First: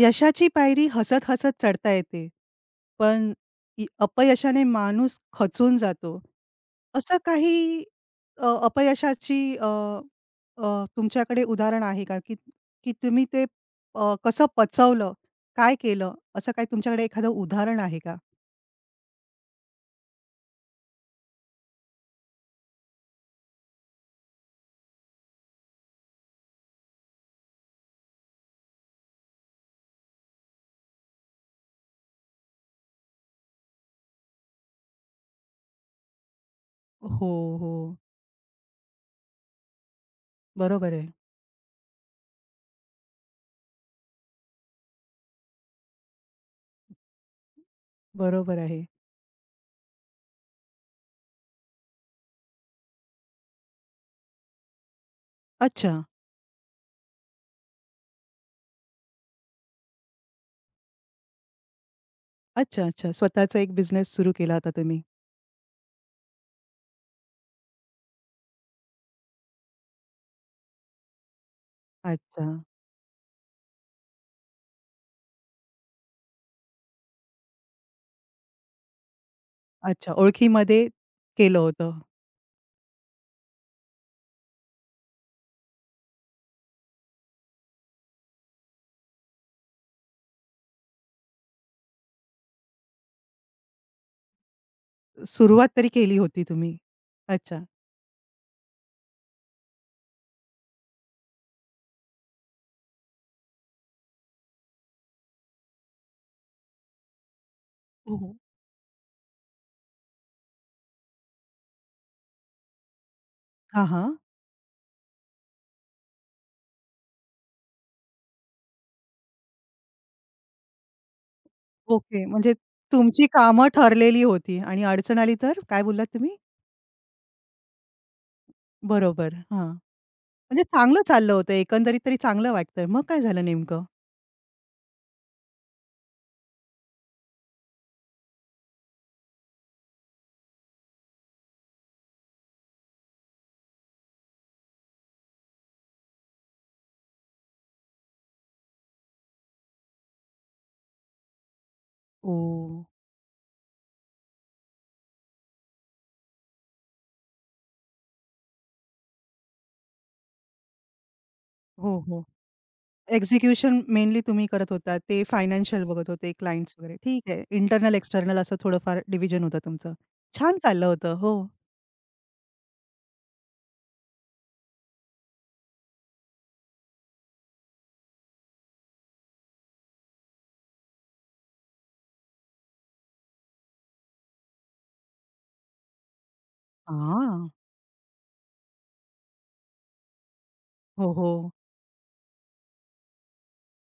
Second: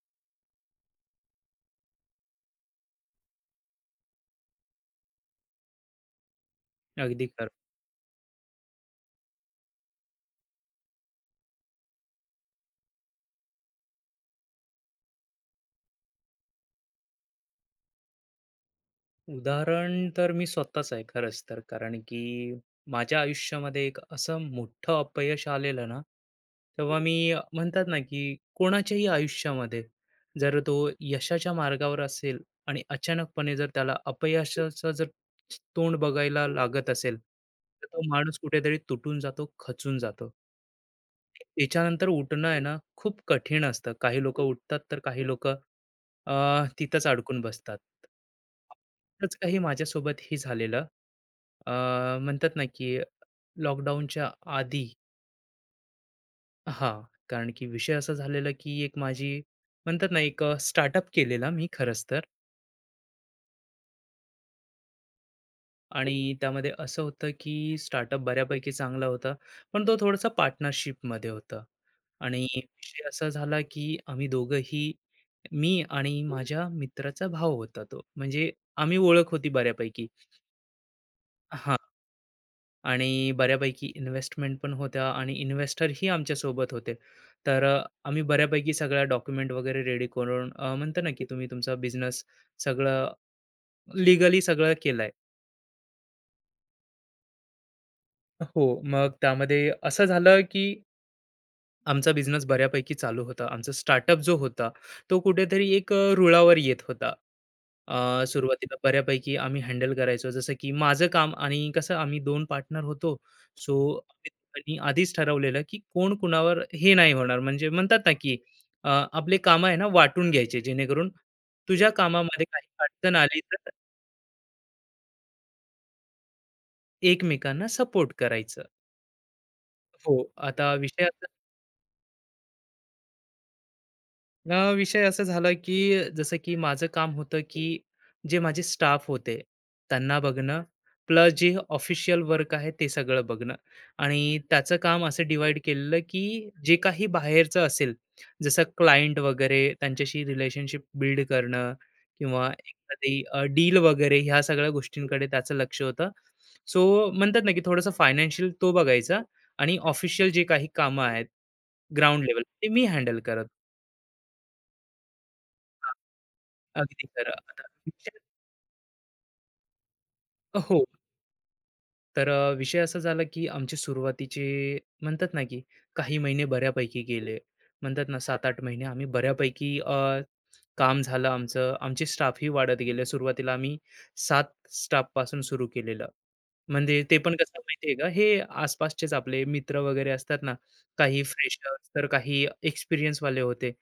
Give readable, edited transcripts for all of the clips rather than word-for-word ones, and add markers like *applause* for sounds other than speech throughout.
यशाची पायरी हसत-हसत चढता येते. पण अपयशाने माणूस खचून जातो. असं अगदी खरं. काही अपयशाची अ, तुमच्याकडे उदाहरण आहे का? की की तुम्ही ते कसं पचवलं? काय केलं? असं काही तुमच्याकडे एखादं उदाहरण आहे का? उदाहरण तर मी स्वतःच आहे खरंच तर. कारण की माझ्या आयुष्यामध्ये एक असं मोठं अपयश आलेलं ना, तेव्हा हं. मी म्हणतात ना, की कोणाच्याही आयुष्यामध्ये जर तो यशाच्या मार्गावर असेल आणि अचानकपणे जर त्याला अपयशाचं जर तोंड बघायला लागत असेल, हो, तर हो. तो माणूस कुठेतरी तुटून जातो, खचून जातो. बरोबर आहे. याच्यानंतर उठणं आहे ना खूप कठीण असतं. काही लोकं उठतात, तर काही लोकं अ, तिथंच अडकून बसतात. बरोबर आहे. असंच काही माझ्यासोबत हे झालेलं. अ, म्हणतात ना, की लॉकडाऊनच्या आधी अच्छा, हां, कारण की विषय असा झालेला, की एक माझी म्हणतात ना, एक स्टार्टअप केलेला मी खरंच तर. अच्छा, अच्छा. स्वतःचा एक बिझनेस सुरू केला होता तुम्ही. आणि त्यामध्ये असं होतं की स्टार्टअप बऱ्यापैकी चांगला होता, पण तो थोडासा पार्टनरशिपमध्ये होता. आणि अच्छा, विषय असा झाला की आम्ही दोघंही मी आणि माझ्या मित्राचा भाऊ होता तो. म्हणजे आम्ही ओळख होती बऱ्यापैकी. अच्छा. ओळखीमध्ये केलं हां. होतं. आणि बऱ्यापैकी इन्व्हेस्टमेंट पण होत्या आणि इन्व्हेस्टरही आमच्यासोबत होते. तर आम्ही बऱ्यापैकी सगळ्या डॉक्युमेंट वगैरे रेडी करून म्हणतो ना की तुम्ही तुमचा बिझनेस सगळं लीगली सगळं केलाय. सुरुवात तरी केली होती तुम्ही? अच्छा. हो, मग त्यामध्ये असं झालं की आमचा बिझनेस बऱ्यापैकी चालू होता. आमचा स्टार्टअप जो होता, तो कुठेतरी एक रुळावर येत होता. हो, हो. सुरुवातीला बऱ्यापैकी आम्ही हँडल करायचो. जसं की माझं काम आणि कसं आम्ही 2 पार्टनर होतो. सो हां, हां. आम्ही दोघांनी आधीच ठरवलेलं, की कोण कुणावर हे नाही होणार. म्हणजे म्हणतात ना, की आपले कामं आहे ना, वाटून घ्यायचे. जेणेकरून तुझ्या ओके. कामामध्ये म्हणजे काही अडचण तुमची आली कामं तर ठरलेली होती आणि अडचण आली तर काय बोललात तुम्ही? एकमेकांना सपोर्ट करायचं. बरोबर. हां. हो, म्हणजे आता चांगलं विषय असा चाललं होतं एकंदरीत तरी चांगलं वाटतंय. मग काय झालं नेमकं? अ, विषय असं झाला की जसं की माझं काम होतं की जे माझे स्टाफ होते त्यांना बघणं प्लस जे ऑफिशियल वर्क आहे ते सगळं बघणं आणि त्याचं काम असं डिवाइड केलेलं की जे काही बाहेरचं असेल जसं क्लायंट वगैरे त्यांच्याशी रिलेशनशिप बिल्ड करणं किंवा ओह! एखादी डील वगैरे ह्या सगळ्या गोष्टींकडे त्याचं लक्ष होतं सो म्हणतात ना की थोडंसं फायनान्शियल तो बघायचा आणि ऑफिशियल जे काही कामं आहेत हो, हो. ग्राउंड लेवल ते मी हँडल करत एक्झिक्युशन मेनली तुम्ही करत होता. ते फायनान्शियल बघत होते, क्लायंट्स वगैरे. अगदी ठीक खरं. आहे. आता इंटर्नल, विचार- एक्सटर्नल असं थोडंफार डिव्हिजन होतं तुमचं. छान हो. चाललं होतं. हो. तर विषय असा झाला की आमची सुरुवातीचे म्हणतात ना की काही महिने बऱ्यापैकी गेले. म्हणतात ना 7-8 महिने आम्ही बऱ्यापैकी काम झालं आमचं. आमचे स्टाफही वाढत गेले. सुरुवातीला आम्ही 7 स्टाफपासून सुरू केलेलं. म्हणजे ते पण हां. कसं माहिती का, हे आसपासचेच आपले मित्र वगैरे असतात ना, हो, काही हो. फ्रेशर्स तर काही एक्सपिरियन्सवाले होते.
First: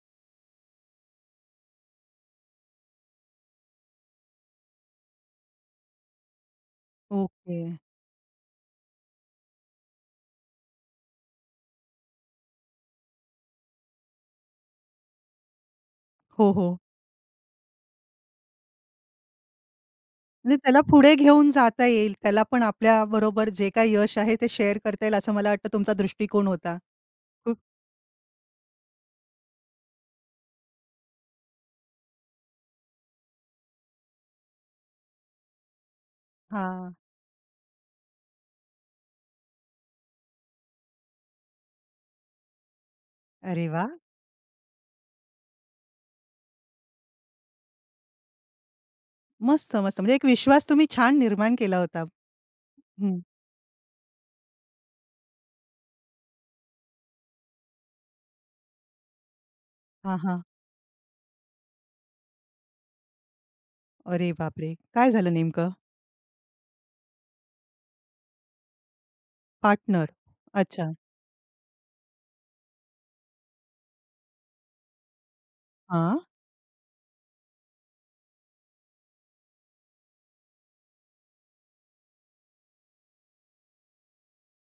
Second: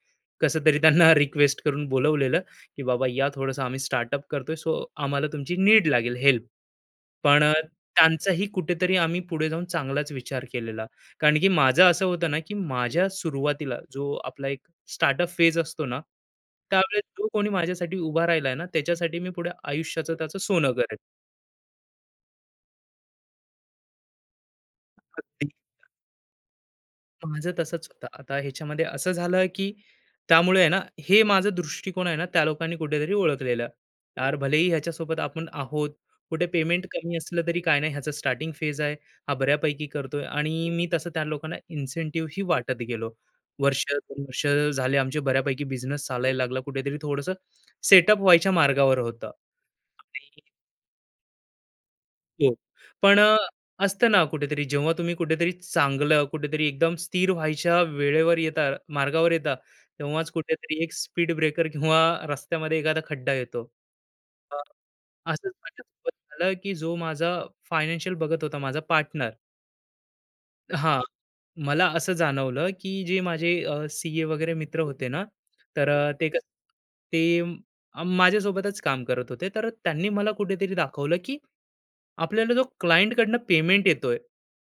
कसं तरी त्यांना रिक्वेस्ट करून बोलवलेलं, की "बाबा या थोडंसं आम्ही स्टार्टअप करतोय, सो आम्हाला तुमची नीड लागेल हेल्प." पण ओके. त्यांचाही कुठेतरी आम्ही पुढे जाऊन चांगलाच विचार केलेला. कारण की माझं असं होतं ना, की माझ्या सुरुवातीला जो आपला एक स्टार्टअप फेज असतो ना, हो, हो. त्यावेळेस जो कोणी माझ्यासाठी उभा राहिला आहे ना, त्याच्यासाठी मी पुढे आयुष्याचं त्याचं म्हणजे सोनं त्याला पुढे घेऊन जाता येईल. त्याला पण आपल्या बरोबर जे काही यश आहे ते शेअर करता येईल असं मला करेन. वाटतं तुमचा दृष्टिकोन होता. माझं खूप तसंच होतं. आता ह्याच्यामध्ये असं झालं, की त्यामुळे आहे ना, हे माझं दृष्टिकोन आहे ना, त्या लोकांनी कुठेतरी ओळखलेलं. यार, भलेही ह्याच्यासोबत आपण आहोत, कुठे पेमेंट हां. कमी असलं तरी काय नाही, ह्याचा स्टार्टिंग फेज आहे, हा बऱ्यापैकी करतोय आणि मी तसं त्या लोकांना इन्सेंटिव्ह ही वाटत गेलो. अरे वर्ष वा, 2 वर्ष झाले आमचे बऱ्यापैकी बिझनेस चालायला लागला. कुठेतरी थोडंसं सेटअप व्हायच्या मार्गावर होतं. मस्त, मस्त. म्हणजे एक विश्वास तुम्ही छान निर्माण केला होता. हो. हं. पण असतं ना कुठेतरी जेव्हा तुम्ही कुठेतरी चांगलं, कुठेतरी एकदम स्थिर व्हायच्या वेळेवर येता, मार्गावर येता, हां, तेव्हाच हां. कुठेतरी एक स्पीड ब्रेकर किंवा रस्त्यामध्ये एखादा खड्डा येतो. अरे अ, बापरे! काय झालं असंच नेमकं? माझ्यासोबत झालं, की जो माझा फायनान्शियल बघत होता माझा पार्टनर पार्टनर. अच्छा. हां, मला असं जाणवलं, की जे माझे सीए वगैरे मित्र होते ना, तर हां. ते कसं ते माझ्यासोबतच काम करत होते. तर त्यांनी मला कुठेतरी दाखवलं, की आपल्याला जो क्लायंटकडनं पेमेंट येतोय,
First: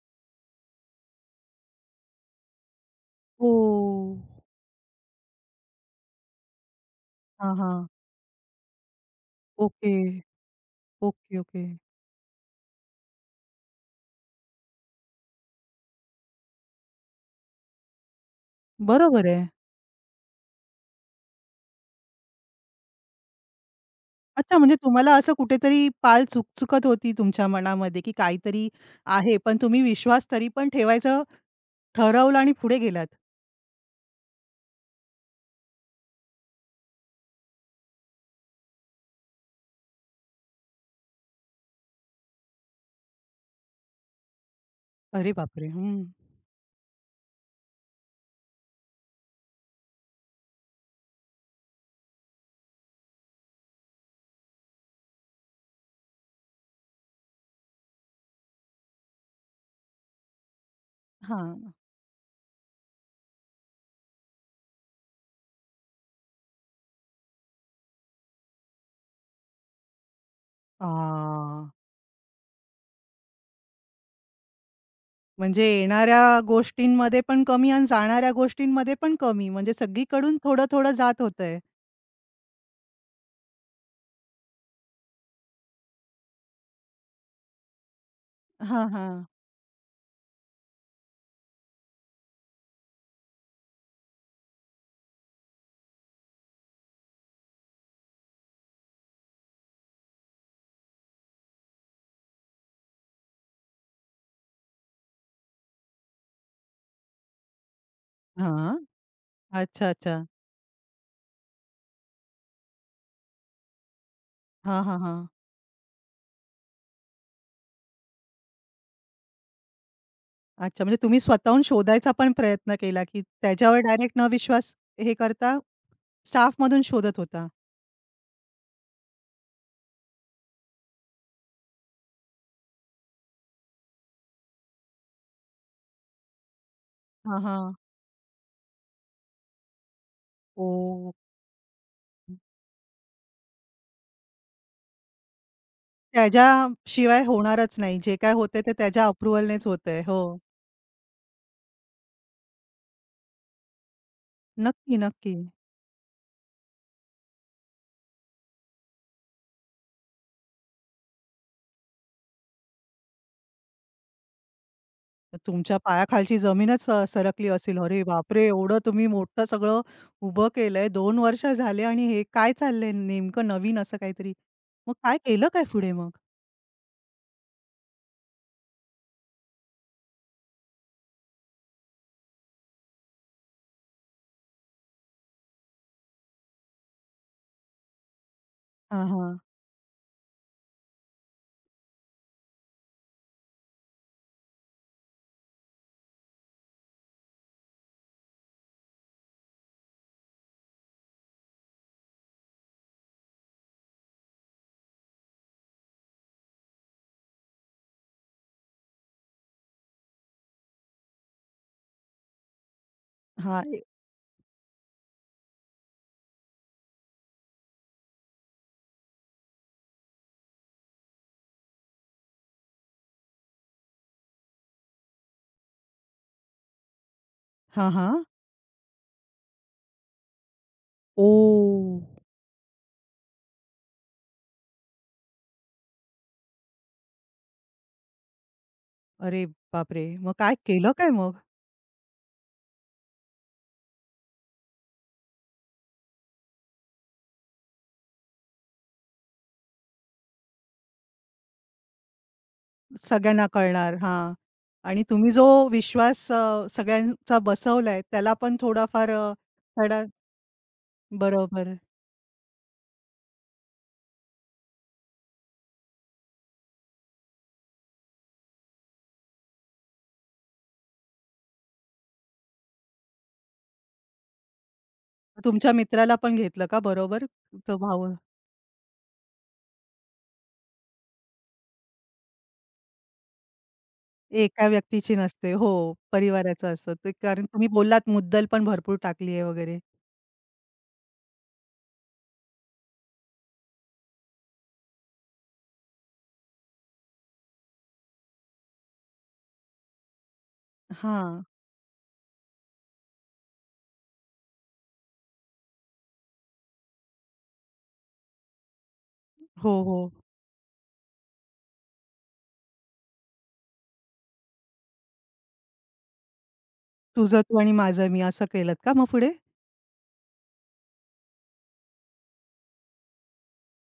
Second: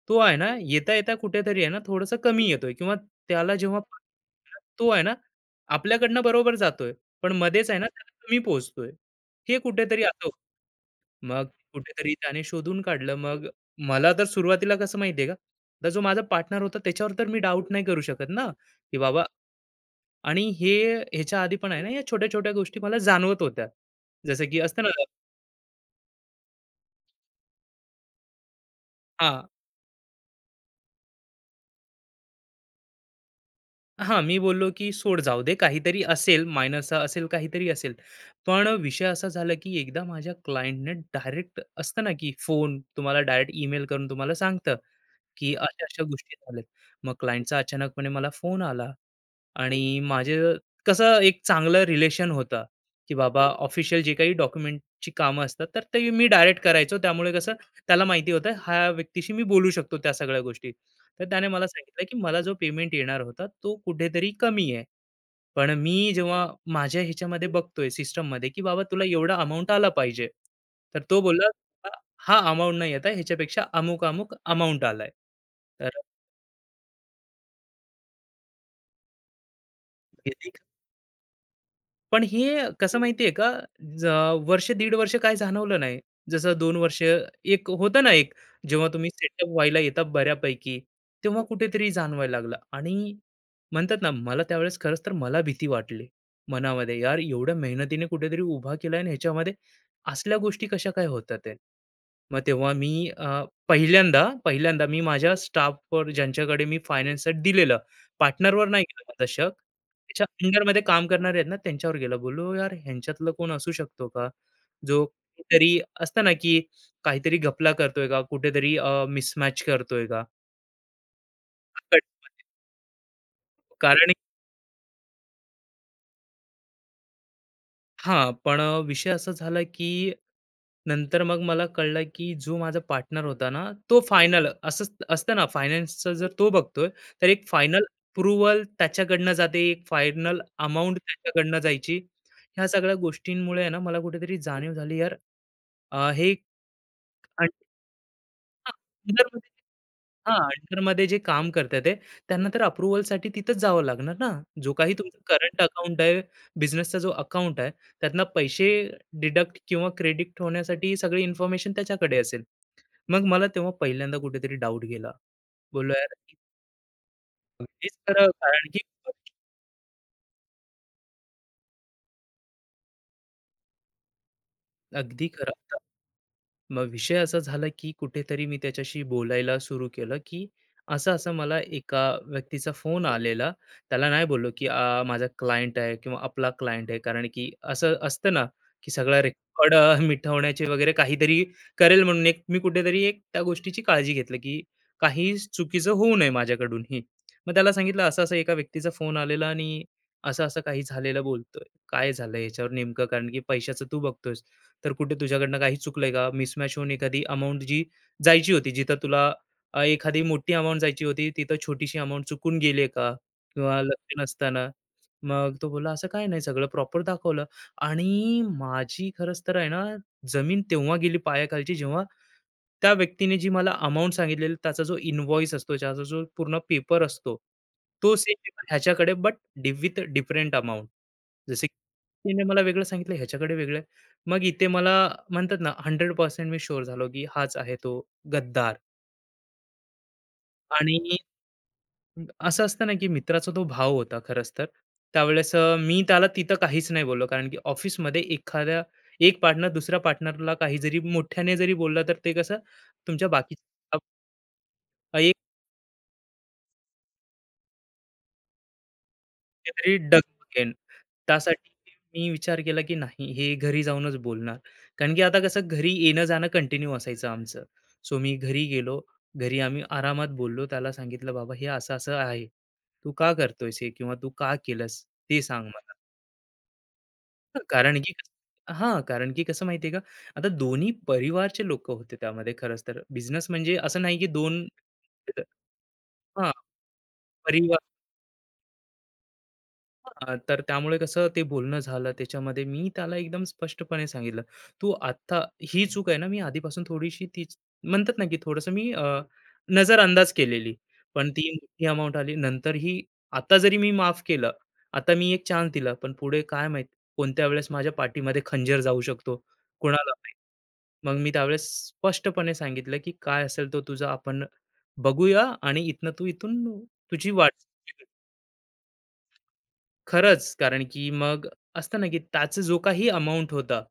तो आहे ना, येता-येता कुठेतरी आहे ना, थोडंसं कमी येतोय किंवा त्याला जेव्हा ओह! *unintelligible* तो आहे ना, आपल्याकडनं बरोबर जातोय, पण हां, मध्येच आहे ना, हां. त्याला कमी पोहोचतोय. हे ओके. कुठेतरी असं ओके, मग ओके. कुठेतरी त्याने शोधून काढलं. मग मला तर सुरुवातीला कसं माहिती का, तर जो माझा पार्टनर होता त्याच्यावर तर मी डाऊट नाही करू शकत ना, की बाबा बरोबर आहे. आणि हे ह्याच्या आधी पण आहे ना, या छोट्या-छोट्या गोष्टी मला जाणवत होत्या. जसं अच्छा, की म्हणजे असतं ना तुम्हाला असं कुठेतरी पाल चुकचुकत होती तुमच्या मनामध्ये, की काहीतरी आहे, हां. पण तुम्ही विश्वास तरी पण ठेवायचं ठरवलं आणि पुढे गेलात. हां, मी बोललो की "सोड जाऊ दे, काहीतरी असेल, मायनसचा असेल, काहीतरी असेल." पण विषय असा झाला की एकदा माझ्या क्लायंटने डायरेक्ट असतं ना की फोन तुम्हाला डायरेक्ट ईमेल करून तुम्हाला सांगतं, अरे की बापरे! हं. अशा-अशा गोष्टी झाल्यात. मग क्लायंटचा अचानकपणे मला फोन आला आणि माझे कसं एक चांगलं रिलेशन होतं, की बाबा ऑफिशियल जे काही डॉक्युमेंटची कामं असतात, तर ते मी डायरेक्ट करायचो. त्यामुळे कसं त्याला माहिती होतं, ह्या व्यक्तीशी मी बोलू शकतो त्या सगळ्या गोष्टी. तर त्याने मला हां. सांगितलं, की मला जो पेमेंट येणार होता, तो कुठेतरी कमी आहे. पण मी जेव्हा माझ्या ह्याच्यामध्ये बघतोय सिस्टममध्ये की बाबा तुला एवढा अमाउंट आला पाहिजे. तर तो बोलला, आ, "हा अमाउंट नाही येत आहे. ह्याच्यापेक्षा अमुक-अमुक अमाउंट आलाय." म्हणजे येणाऱ्या गोष्टींमध्ये पण कमी आणि जाणाऱ्या गोष्टींमध्ये पण कमी. म्हणजे सगळीकडून तर थोडं-थोडं जात होतंय. पण हे कसं माहितीये का, ज वर्ष 1.5 वर्ष काय जाणवलं नाही. जसं 2 वर्ष एक होतं ना एक, जेव्हा हां, तुम्ही हां. सेटअप व्हायला येता बऱ्यापैकी, तेव्हा कुठेतरी जाणवायला लागलं आणि म्हणतात ना, मला त्यावेळेस खरंच तर मला भीती वाटली मनामध्ये, यार एवढ्या मेहनतीने कुठेतरी उभा केलाय आणि ह्याच्यामध्ये असल्या गोष्टी कशा काय होतात आहे. मग तेव्हा मी पहिल्यांदा पहिल्यांदा मी माझ्या स्टाफवर ज्यांच्याकडे मी फायनान्सचं दिलेलं, पार्टनरवर हां. नाही केलं दशक अच्छा, अच्छा. त्याच्या अंडरमध्ये काम करणारे आहेत ना, त्यांच्यावर गेला. बोललो, "यार, ह्यांच्यातलं कोण असू शकतो का? हां, हां, जो हां. कुठेतरी असतं ना, की काहीतरी घपला करतोय का? कुठेतरी मिसमॅच करतोय का?" अच्छा, म्हणजे तुम्ही स्वतःहून कट शोधायचा पण प्रयत्न केला, की त्याच्यावर कारण डायरेक्ट न विश्वास हे करता स्टाफमधून शोधत होता. हां, पण विषय असा झाला, की नंतर मग मला कळलं, की जो माझा पार्टनर होता ना, तो फायनल असंच असतं ना, फायनान्सचं जर तो बघतोय, तर हां, एक हां. फायनल अप्रूव्हल त्याच्याकडनं जाते, एक फायनल अमाउंट ओह! त्याच्याकडनं जायची. ह्या सगळ्या गोष्टींमुळे आहे ना, मला कुठेतरी जाणीव झाली, यार, हे त्याच्याशिवाय होणारच नाही. जे काय होतंय ते हां, त्याच्या अंडरमध्ये अप्रूव्हलनेच होतंय. हो. हां, अंडरमध्ये जे काम करताय ते, त्यांना तर अप्रूव्हलसाठी तिथंच जावं लागणार ना. जो काही नक्की, तुमचा नक्की. करंट अकाउंट आहे, बिझनेसचा जो अकाउंट आहे, त्यातनं पैसे डिडक्ट किंवा क्रेडिट होण्यासाठी ही सगळी इन्फॉर्मेशन त्याच्याकडे असेल. मग मला तेव्हा पहिल्यांदा कुठेतरी डाऊट गेला. तुमच्या बोललो, "यार, पायाखालची जमीनच सरकली असेल. अगदीच अरे खरं." बापरे! कारण एवढं की तुम्ही मोठं सगळं उभं केलंय. 2 वर्ष झाले आणि हे काय चाललंय नेमकं नवीन असं काहीतरी. मग काय अगदी केलं खरं. काय पुढे मग? मग विषय असा झाला की कुठेतरी मी त्याच्याशी बोलायला सुरू केलं की असं असं मला एका व्यक्तीचा फोन आलेला त्याला नाही बोललो की माझा क्लायंट आहे किंवा आपला क्लायंट आहे कारण की असं असतं ना की हां, सगळा हां. रेकॉर्ड *laughs* मिटवण्याचे वगैरे काहीतरी करेल म्हणून एक मी कुठेतरी एक त्या गोष्टीची काळजी घेतलं की काही चुकीचं होऊ नये माझ्याकडूनही मग त्याला सांगितलं असं असं एका व्यक्तीचा फोन आलेला आणि असं असं काही झालेलं बोलतोय काय झालं याच्यावर नेमकं कारण की पैशाचं तू बघतोय तर कुठे तुझ्याकडनं काही चुकलंय का? मिसमॅच होऊन एखादी अमाउंट जी जायची होती, जिथं तुला एखादी मोठी अमाउंट जायची होती, तिथं छोटीशी अमाउंट चुकून गेली का? हां, किंवा ए लक्ष नसताना. मग तो बोलला, "असं काही नाही, सगळं प्रॉपर दाखवलं." आणि माझी खरंच तर आहे ना, जमीन तेव्हा गेली पायाखालची, जेव्हा त्या व्यक्तीने जी मला अमाउंट सांगितलेली, त्याचा जो इन्व्हॉइस असतो, त्याचा जो पूर्ण पेपर असतो, हां, तो हां. सेम ह्याच्याकडे, बट विथ डिफरंट अमाउंट. जसे ओह! की तिने मला वेगळं सांगितलं, ह्याच्याकडे वेगळं मग इथे मला म्हणतात ना 100% मी शुअर झालो, की हाच आहे तो गद्दार अरे बापरे! मग काय केलं आणि काय मग? असं असतं ना, की मित्राचा तो भाव होता खरंच तर. त्यावेळेस मी त्याला तिथं काहीच नाही बोललो कारण की ऑफिसमध्ये एखाद्या एक पार्टनर दुसऱ्या पार्टनरला काही जरी मोठ्याने जरी बोलला, तर ते कसं तुमच्या सगळ्यांना कळणार. बाकीच्या हां. आणि तुम्ही जो विश्वास सगळ्यांचा बसवलाय त्याला पण थोडाफार कुठेतरी धडा डगमगेन. त्यासाठी बरोबर. मी विचार केला, की नाही हे घरी जाऊनच बोलणार. कारण की आता कसं घरी येणं-जाणं कंटिन्यू असायचं आमचं. सो मी घरी गेलो. घरी आम्ही आरामात बोललो. त्याला सांगितलं, "बाबा हे असं-असं आहे. तू का करतोयस हे किंवा तू का केलंस ते सांग तुमच्या मला." मित्राला पण घेतलं का बरोबर? तो कारण भाऊ की हां, कारण की कसं माहिती आहे का, आता दोन्ही परिवारचे लोकं होते त्यामध्ये खरंच तर. बिझनेस म्हणजे असं नाही की 2 एका व्यक्तीची *unintelligible* नसते. हो, हां, परिवाराचं असतं ते. कारण तुम्ही परिवार बोललात मुद्दल पण भरपूर टाकली आहे वगैरे. हां, तर त्यामुळे कसं ते बोलणं झालं त्याच्यामध्ये मी त्याला एकदम स्पष्टपणे सांगितलं, "तू आत्ता ही चूक आहे ना मी आधीपासून थोडीशी ती म्हणतात ना, की थोडंसं मी नजर अंदाज केलेली. पण हां. ती मोठी अमाउंट आली. नंतर ही आता जरी मी माफ केलं, आता मी एक चान्स दिला, पण पुढे काय माहीत कोणत्या वेळेस माझ्या पाठीमध्ये खंजीर जाऊ शकतो, हो, हो. कोणाला माहीत." मग मी त्यावेळेस स्पष्टपणे सांगितलं, की "काय असेल तो तुझा आपण बघूया आणि इथनं तू इथून तुझी तुझं वाट" तू आणि माझं मी असं केलत का मग पुढे? खरंच. कारण की मग असतं ना, की त्याचा जो काही अमाउंट होता,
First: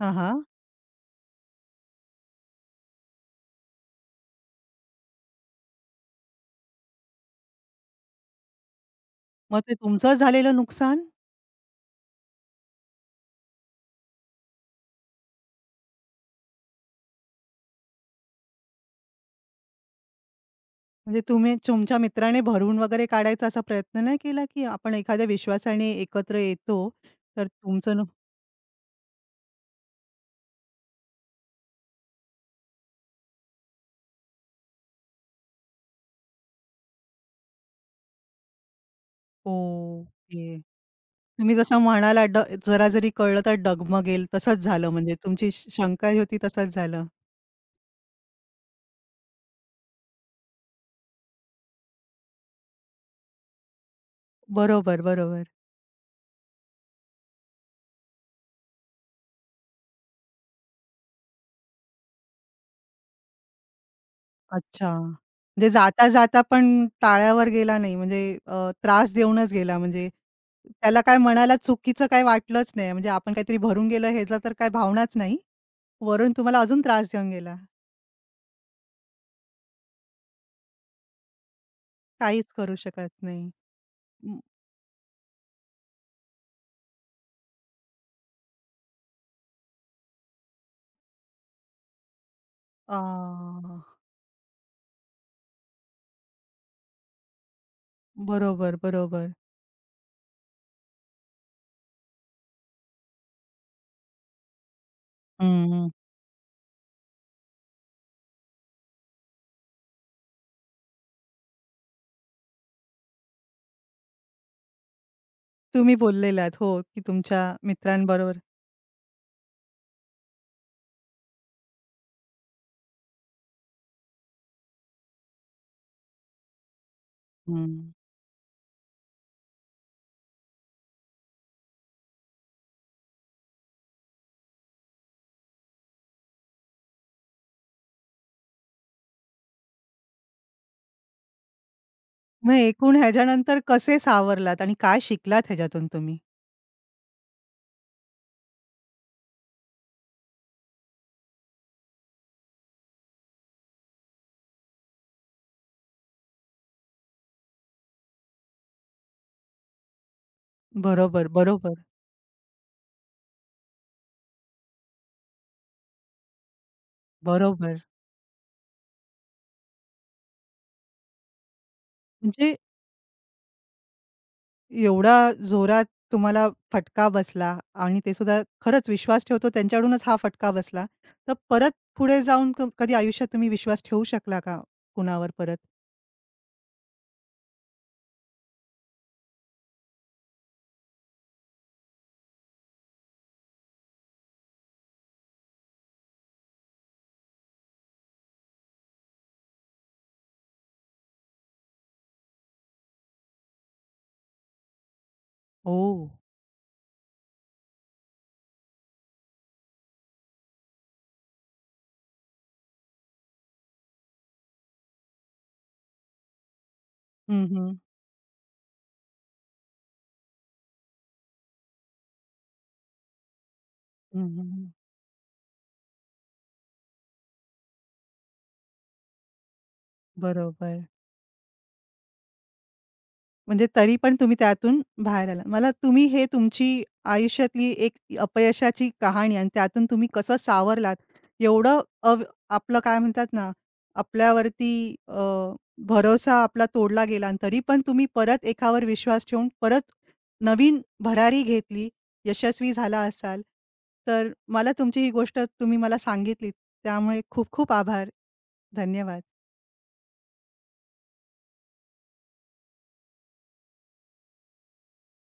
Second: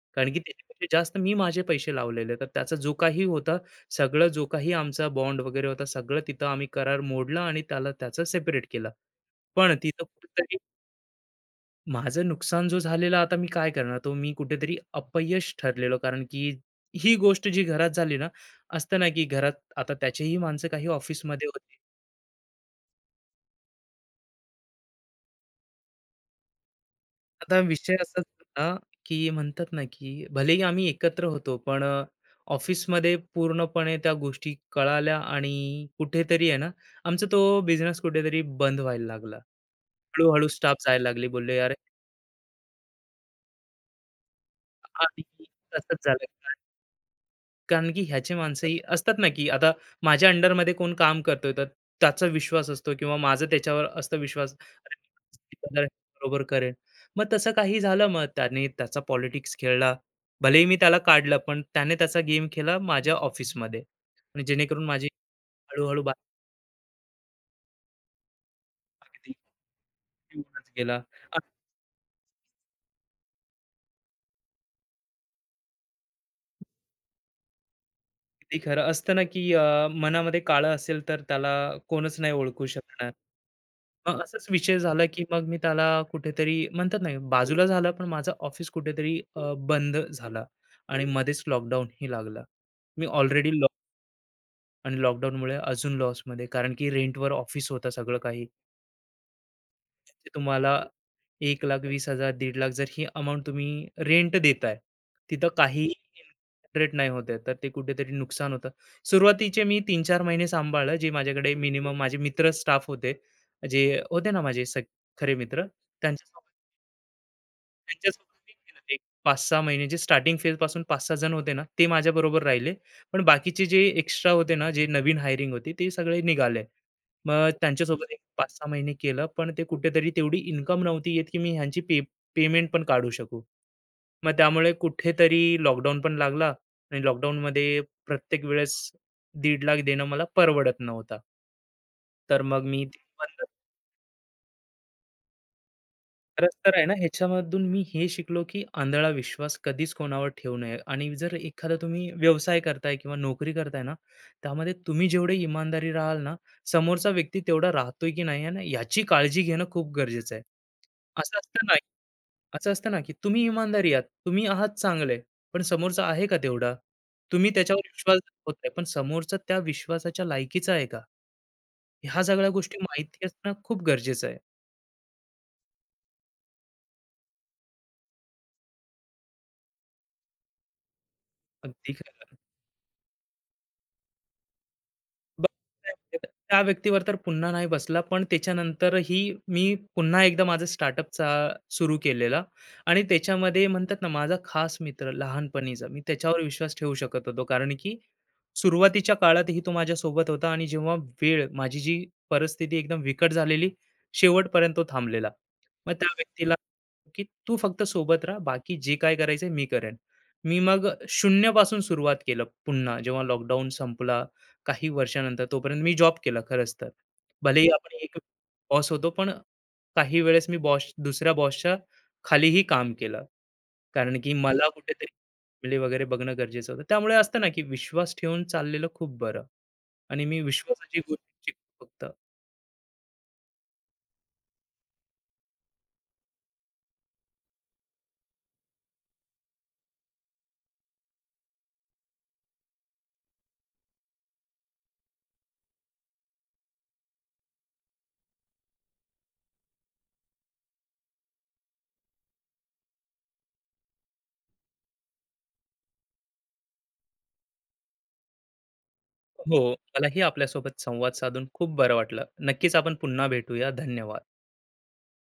हां, कारण की हां. त्याच्यापेक्षा जास्त मी माझे पैसे लावलेले. तर त्याचा जो काही होता, सगळं जो काही आमचा बॉन्ड वगैरे होता, सगळं तिथं आम्ही करार मोडला आणि त्याला त्याचं सेपरेट केलं. मग पण ते तिथं तुमचं झालेलं कुठेतरी नुकसान? माझं नुकसान जो झालेलं, आता मी काय करणार? तो मी कुठेतरी अपयश ठरलेलो. कारण की ही गोष्ट जी घरात झाली ना, असतं ना, की घरात आता त्याचीही माणसं काही म्हणजे ऑफिसमध्ये तुम्ही होती. तुमच्या मित्राने भरून वगैरे काढायचा असा प्रयत्न नाही केला, की आपण एखाद्या विश्वासाने एकत्र येतो, तर आता विषय तुमचं असाच होता की म्हणतात ना की भलेही आम्ही एकत्र होतो पण ऑफिसमध्ये पूर्णपणे त्या गोष्टी कळाल्या आणि कुठेतरी आहे ना आमचा तो बिझनेस कुठेतरी बंद व्हायला लागला. हळू-हळू ओके. स्टाफ जायला लागले. तुम्ही बोलले, "अरे, जसं म्हणाला जरा जरी कळलं तर डगमगेल तसंच झालं म्हणजे आधी तुमची तसंच शंका होती झालं." तसंच झालं. कारण की ह्याची माणसंही असतात ना, की आता माझ्या अंडरमध्ये कोण काम करतोय, तर त्याचा विश्वास असतो किंवा माझा त्याच्यावर असतो विश्वास, अरे, बरोबर, बरोबर. मी बदल बरोबर करेन. मग तसं काही झालं, मग त्याने त्याचा पॉलिटिक्स खेळला. भलेही मी त्याला काढलं, पण त्याने त्याचा गेम खेळला माझ्या ऑफिसमध्ये आणि जेणेकरून अच्छा. माझी म्हणजे हळू-हळू बातमी जाता-जाता पण टाळ्यावर गेला नाही म्हणजे त्रास अगदी देऊनच गेला म्हणजे होऊनच गेला. त्याला काय मनाला चुकीचं काही वाटलंच नाही. म्हणजे आपण काहीतरी भरून गेलं ह्याचा तर काही भावनाच नाही. वरून तुम्हाला अजून त्रास देऊन गेला. अगदी खरं असतं ना, की मनामध्ये काळं असेल, तर त्याला कोणच नाही काहीच ओळखू करू शकत शकणार. नाही. मग म असाच विषय झाला, की मग मी त्याला कुठेतरी म्हणतात ना, बाजूला झाला, पण माझं ऑफिस कुठेतरी बंद झाला आणि मध्येच लॉकडाऊन ही लागला. अ, मी ऑलरेडी लॉ आणि लॉकडाऊनमुळे अजून लॉसमध्ये कारण की रेंटवर ऑफिस होता सगळं काही. बरोबर, बरोबर. ते तुम्हाला 1,20,000 1,00,000 जर ही अमाउंट तुम्ही रेंट देताय, तिथं काही हं, रेट नाही होत आहे, तर ते कुठेतरी नुकसान होतं. सुरुवातीचे मी 3-4 महिने सांभाळलं, जे माझ्याकडे मिनिमम माझे मित्र स्टाफ होते, जे होते ना माझे खरे मित्र, तुम्ही त्यांच्या बोललेलात हो, की तुमच्या त्यांच्यासोबत मित्रांबरोबर. मी केलं ते 5-6 महिन्याचे स्टार्टिंग फेजपासून 5-6 जण होते ना, ते माझ्याबरोबर राहिले. पण बाकीचे जे एक्स्ट्रा होते ना, जे नवीन हायरिंग होती, ते सगळे निघाले. मग हं. त्यांच्यासोबत एक 5-6 महिने केलं, पण ते कुठेतरी तेवढी इन्कम नव्हती येत, की मी ह्यांची पे पेमेंट पण काढू शकू. मग त्यामुळे कुठेतरी लॉकडाऊन पण लागला आणि लॉकडाऊनमध्ये प्रत्येक वेळेस 1.5 लाख देणं मला परवडत नव्हता. तर मग मग मी एकूण ते बंद ह्याच्यानंतर कसे सावरलात आणि काय शिकलात ह्याच्यातून तुम्ही? खरंच तर आहे ना, ह्याच्यामधून मी हे शिकलो, की आंधळा विश्वास कधीच कोणावर ठेवू नये आणि जर एखादा तुम्ही व्यवसाय करताय किंवा नोकरी करताय ना, त्यामध्ये तुम्ही जेवढे इमानदारी राहाल ना, समोरचा व्यक्ती तेवढा राहतोय की नाही आहे ना, याची काळजी घेणं खूप गरजेचं आहे. बरोबर, असं असतं बरोबर, नाही असं असतं ना, की तुम्ही इमानदारी आहात, तुम्ही आहात चांगले, पण समोरचा आहे का तेवढा? तुम्ही त्याच्यावर बरोबर. विश्वास दाखवताय, पण समोरचा त्या विश्वासाच्या लायकीचा आहे का? ह्या सगळ्या म्हणजे गोष्टी माहिती असणं खूप गरजेचं आहे. एवढा जोरात तुम्हाला फटका बसला आणि ते सुद्धा खरंच विश्वास ठेवतो त्यांच्याकडूनच हा फटका बसला. तर परत अगदी पुढे खरं. जाऊन कधी आयुष्यात तुम्ही विश्वास ठेवू शकला का कुणावर परत? बरोबर आहे. त्या व्यक्तीवर तर पुन्हा नाही बसला, पण त्याच्यानंतरही मी पुन्हा एकदा माझं स्टार्टअपचा सुरू केलेला आणि त्याच्यामध्ये म्हणतात ना, माझा खास मित्र लहानपणीचा, मी त्याच्यावर विश्वास ठेवू शकत होतो. कारण की सुरुवातीच्या काळातही तो माझ्यासोबत होता आणि जेव्हा वेळ माझी जी परिस्थिती एकदम बिकट झालेली, शेवटपर्यंत तो थांबलेला. मग ओह! त्या व्यक्तीला, की "तू फक्त सोबत राहा, बाकी जे काय करायचंय मी करेन." मी मग शून्यापासून सुरुवात केलं पुन्हा जेव्हा लॉकडाऊन संपला काही वर्षानंतर तोपर्यंत मी जॉब केला खरंच तर. हं, भलेही हं. आपण एक बॉस होतो, पण काही वेळेस मी बॉस दुसऱ्या बॉसच्या खालीही काम केलं. कारण हं, की हं. मला कुठेतरी फॅमिली वगैरे बघणं गरजेचं होतं. त्यामुळे असतं ना, की विश्वास ठेवून चाललेलं खूप बरं आणि मी बरोबर. विश्वासाची गोष्ट शिकलो फक्त. म्हणजे तरी पण तुम्ही त्यातून बाहेर आला. मला तुम्ही हे तुमची आयुष्यातली एक अपयशाची कहाणी आणि त्यातून तुम्ही कसं सावरलात, एवढं अव आपलं काय म्हणतात ना, आपल्यावरती अ, भरोसा आपला तोडला गेला आणि तरी पण तुम्ही परत एकावर विश्वास ठेवून परत नवीन भरारी घेतली, यशस्वी झाला असाल. तर मला तुमची ही गोष्ट तुम्ही मला सांगितलीत, त्यामुळे खूप खूप आभार. धन्यवाद. हो, मलाही आपल्यासोबत संवाद साधून खूप बरं वाटलं. नक्कीच आपण पुन्हा भेटूया. धन्यवाद.